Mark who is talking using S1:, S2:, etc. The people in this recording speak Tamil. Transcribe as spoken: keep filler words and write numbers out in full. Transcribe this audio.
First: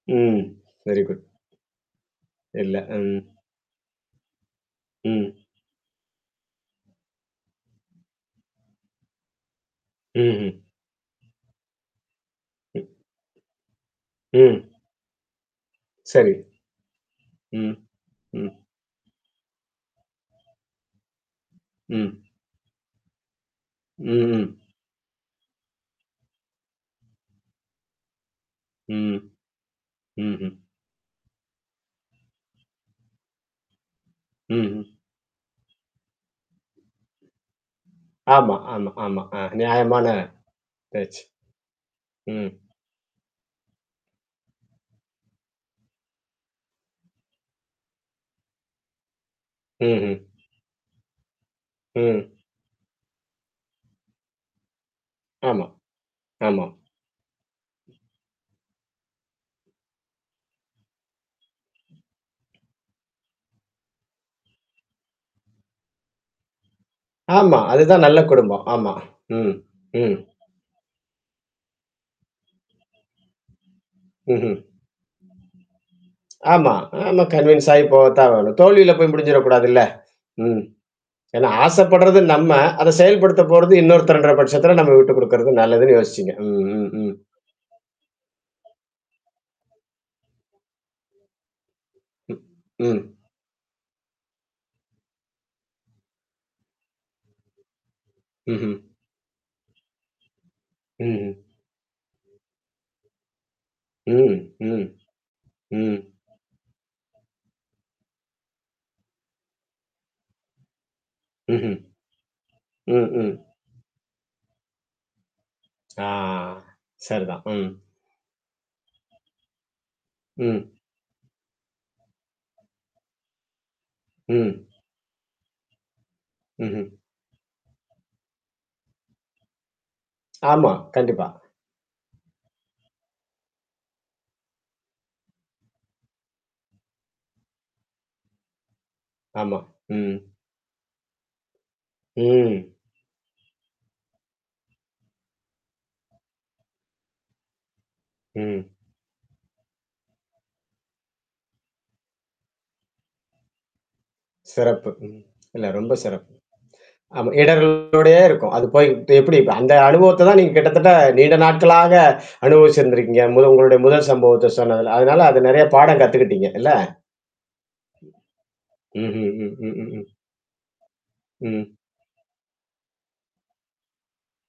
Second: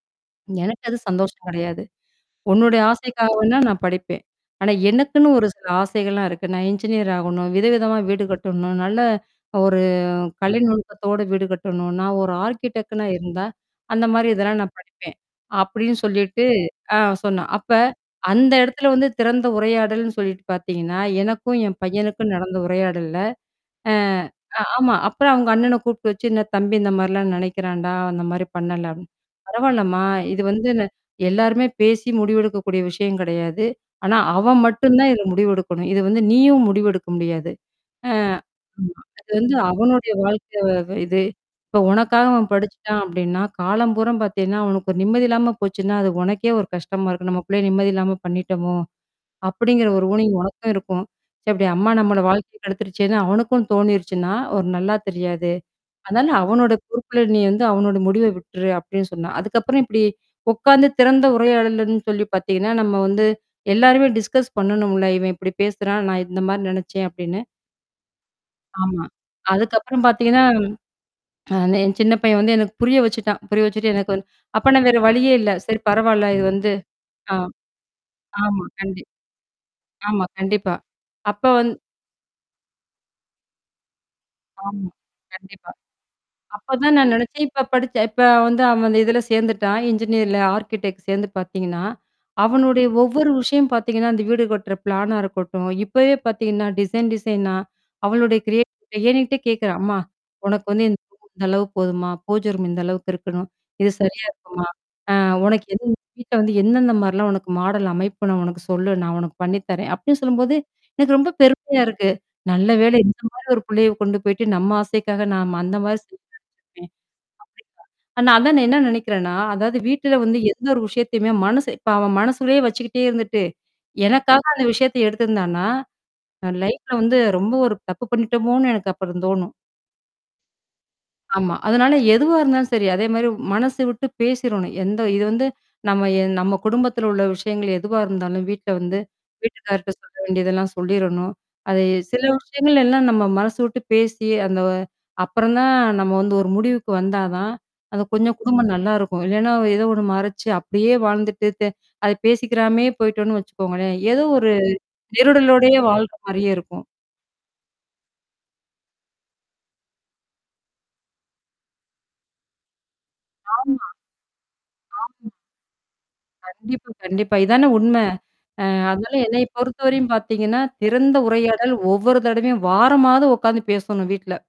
S1: ம்.
S2: "எனக்கு அது
S1: வெரி குட்
S2: சந்தோஷம் கெடையாது.
S1: இல்ல.
S2: உன்னுடைய ஆசைக்காக
S1: ம்.
S2: வேணா நான் படிப்பேன். ஆனா, எனக்குன்னு
S1: ம்.
S2: ஒரு சில ஆசைகள்லாம் இருக்கு. நான் என்ஜினியர் ஆகணும் விதவிதமா வீடு கட்டணும். நல்ல ஒரு
S1: ம்ஹ்ம்.
S2: கலை நுணுக்கத்தோட வீடு கட்டணும். நான் ஒரு
S1: ம்.
S2: ஆ்ர்க்கிடெக்கனா இருந்தா அந்த மாரி இதெல்லாம்
S1: ம்.
S2: நான் படிப்பேன்" அப்டின்னு
S1: சரி.
S2: சொல்லிட்டு ஆ சொன்னான். அ அப்ப,
S1: ம். ம்.
S2: அந்த எடத்துல வந்து திறந்த உரையாடல்ன்னு சொல்லீட்டு பாத்தீங்கன்னா, எனக்கும் என்
S1: ம்.
S2: பையனுக்கும் நடந்த உரையாடல்ல. அ
S1: ம், ம்.
S2: அ ஆமா. அப்புறம் அவுங்க அண்ணன கூப்பிட்டு வச்சு, "என்னா? தம்பி இந்த மாரிலாம் நெனைக்கிறான்டா! அந்த மாரி பண்ணல" அப்
S1: ம்.
S2: "பரவால்லம்மா! இது
S1: ம்ஹ்ம்.
S2: வந்து ந எல்லாருமே பேசி முடிவெடுக்கக்கூடிய விஷயம் கெடையாது. ஆனா அவன்
S1: ம்ஹ்ம்.
S2: மட்டும் தான் இதுல முடிவெடுக்கணும். அ இது வந்து நீயும் முடிவெடுக்க முடியாது. ஆ
S1: ஆமா, ஆமா,
S2: ஆமா.
S1: ஆமா,
S2: அது
S1: அ,
S2: வந்து
S1: நியாயமான.
S2: அவனுடைய வாழ்க்கை வ இது.
S1: பேச்சு.
S2: இப்ப உனக்காக அவன்
S1: ம்.
S2: படிச்சுட்டான் அப்டின்னா, காலம்பூராம் பாத்தீங்கன்னா, அவனுக்கு ஒரு நிம்மதி இல்லாம போச்சுன்னா, அது உனக்கே ஒரு கஷ்டமா இருக்கும். நம்ம புள்ளய நிம்மதி இல்லாம பண்ணிட்டோமோ! அப்படிங்கிற ஒரு
S1: ம்ஹ்ம்.
S2: ஊணிங் உனக்கும் இருக்கும். ச்ச அப்படி அம்மா நம்மள
S1: ம்.
S2: வாழ்க்கைய கெடுத்துருச்சேன்னு! அவனுக்கும் தோணிருச்சுன்னா, ஒரு நல்லா தெரியாது.
S1: ஆமா,
S2: அதனால
S1: ஆமா.
S2: அவனோட பொறுப்புல நீ வந்து அவனோட முடிவ விட்டுரு" அப்ப்டின்னு சொன்னான். அதுக்கப்புறம் இப்டி உக்காந்து திறந்த உரையாடல்லன்னு சொல்லி பாத்தீங்கன்னா, நம்ம வந்து எல்லாருமே டிஸ்கஸ் பண்ணணும்ல! "இவன் இப்படி பேசுறான் நான் இந்த மாரி நெனச்சேன்" அப்படின்னு.
S1: ஆமா. அதுதான் நல்ல குடும்பம். ஆமா.
S2: ஆமா.
S1: ம்.
S2: அதுக்கப்புறம்
S1: ம்.
S2: பாத்தீங்கன்னா, அந்த என் சின்ன பையன் வந்து எனக்கு புரிய வச்சுட்டான். புரிய வச்சுட்டு எனக்கு வந்
S1: ம்ஹ்ம்.
S2: அப்ப நான் வேற வழியே இல்ல. சரி பரவால்ல இது வந்து
S1: ஆமா ஆமா
S2: ஆ.
S1: கன்வின்ஸ் ஆயி போகத்தான் வேணும்.
S2: ஆமா.
S1: தோல்வியில
S2: கண்டிப்
S1: போய் முடிஞ்சிறக்கூடாதுல்ல!
S2: ஆமா,
S1: ம்.
S2: கண்டிப்பா. அப்ப
S1: ஏன்னா
S2: வந்
S1: ஆசைப்படுறது நம்ம! அத செயல்படுத்த போறது இன்னொருத்தருன்ற பட்சத்தில
S2: ஆமா.
S1: நம்ம விட்டு குடுக்கறது
S2: கண்டிப்பா.
S1: நல்லதுன்னு யோசிச்சீங்க. ம் ம்
S2: அப்பதான் நான்
S1: ம்.
S2: நெனச்சேன். இப்ப படிச்ச இப்ப வந்து அவன் அந்த இதுல சேந்துட்டான், இன்ஜினியர்ல ஆ்ர்க்கிடெக்ட் சேந்து பாத்தீங்கன்னா,
S1: ம்
S2: அவனுடைய
S1: ம்.
S2: ஒவ்வொரு விஷயம் பாத்தீங்கன்னா, அந்த வீடு கட்டுற பிளானா இருக்கட்டும். இப்பவே பாத்தீங்கன்னா, டிசைன் டிசைனா, அவளுடைய
S1: ம்ஹ்ம்.
S2: கிரியேட்டிவிட்டி என்கிட்ட கேட்கறான் "அம்மா. உனக்கு வந்து
S1: ம்ஹ்ம்.
S2: இந்த அளவு போதுமா? பூஜ ரூம் இந்த அளவுக்கு இருக்கணும். இது சரியா
S1: ம்,
S2: இருக்குமா?
S1: ம்,
S2: அ உனக்கு எது?
S1: ம்.
S2: இந்த வீட்ட வந்து எந்தெந்த மாரிலாம் உனக்கு மாடல் அமைப்புன்னு உனக்கு சொல்லு நான் உனக்கு பண்ணீ தரேன்" அப்படீன்னு சொல்லும்போது எனக்கு ரொம்ப
S1: ம்ஹ்ம்.
S2: பெருமையா இருக்கு. நல்ல வேளை
S1: ம்,
S2: இந்த
S1: ம்.
S2: மாரி ஒரு புள்ளைய கொண்டு போய்ட்டு நம்ம ஆசைக்காக ந அந்த மாரி
S1: ஆ.
S2: [unintelligible]
S1: சரிதான். ம்.
S2: ஆனா அதான் நான் என்னா நெனைக்கிறேன்னா, அதாவது வீட்ல வந்து எந்த
S1: ம்.
S2: ஒரு விஷயத்தையுமே மனசு இப்ப அவன் மனசுள்ளேயே வச்சுக்கிட்டே இருந்துட்டு, எனக்காக
S1: ம்.
S2: அந்த விஷயத்த எடுத்திருந்தான்னா? அ
S1: ம்ஹ்ம்.
S2: லைஃப்ல வந்து ரொம்ப ஒரு தப்பு பண்ணீட்டோமோனு எனக்கு அப்புறம் தோணும்.
S1: ஆமா கண்டிப்பா.
S2: ஆமா. அதுனால எதுவா இருந்தாலும் சரி அதே மாரி மனசு விட்டு பேசிரணும். எந்த இது வந்து நம்ம எ நம்ம குடும்பத்தில உள்ள விஷயங்கள் எதுவா இருந்தாலும் வீட்ல வந்து,
S1: ஆமா.
S2: வீட்டுக்கார்ட்ட சொல்ல
S1: ம்.
S2: வேண்டியதெல்லாம் சொல்லிறணும். அது சில
S1: ம்.
S2: விஷயங்கள்ல எல்லாம் நம்ம மனசு விட்டு பேசி அந்த வ அப்புறம் தான் நம்ம வந்து ஒரு முடிவுக்கு வந்தா தான் அது கொஞ்சம் குடும்பம்
S1: ம்.
S2: நல்லாயிருக்கும். இல்லன்னா ஏதோ ஒண்ணு மறைச்சு, அப்படியே வாழ்ந்துட்டு தெ அத பேசிக்கிறாமயே போய்ட்டோன்னு வச்சுக்கோங்களேன். ஏதோ ஒரு
S1: சிறப்பு! ம், இல்ல
S2: நெருடலோடயே
S1: ரொம்ப
S2: வாழ்ற
S1: சிறப்பு.
S2: மாரியே இருக்கும்.
S1: ஆமா இடரள்களோடயே இருக்கும். அது போய்ட்டு எப்படி? அந்த அனுபவத்த தான் நீங்க கிட்டத்தட்ட நீண்ட நாட்களாக அனுபவிச்சிருந்திருக்கீங்க. முது உங்களுடைய
S2: ஆமா.
S1: முதல் சம்பவத்த சொன்னதுல, அதனால அது நெறையா பாடம் கத்துக்கிட்டீங்க இல்ல?
S2: கண்டிப்பா கண்டிப்பா. இதானே உண்மை. அ அதனால
S1: ம்ஹ்ம்,
S2: என்னய
S1: ம், ம், ம்ஹம்.
S2: பொறுத்தவரையும் பாத்தீங்கன்னா, திறந்த
S1: ம்.
S2: உரையாடல் ஒவ்வொரு தடவையும் வாரமாவது உக்காந்து பேசணணும் வீட்ல.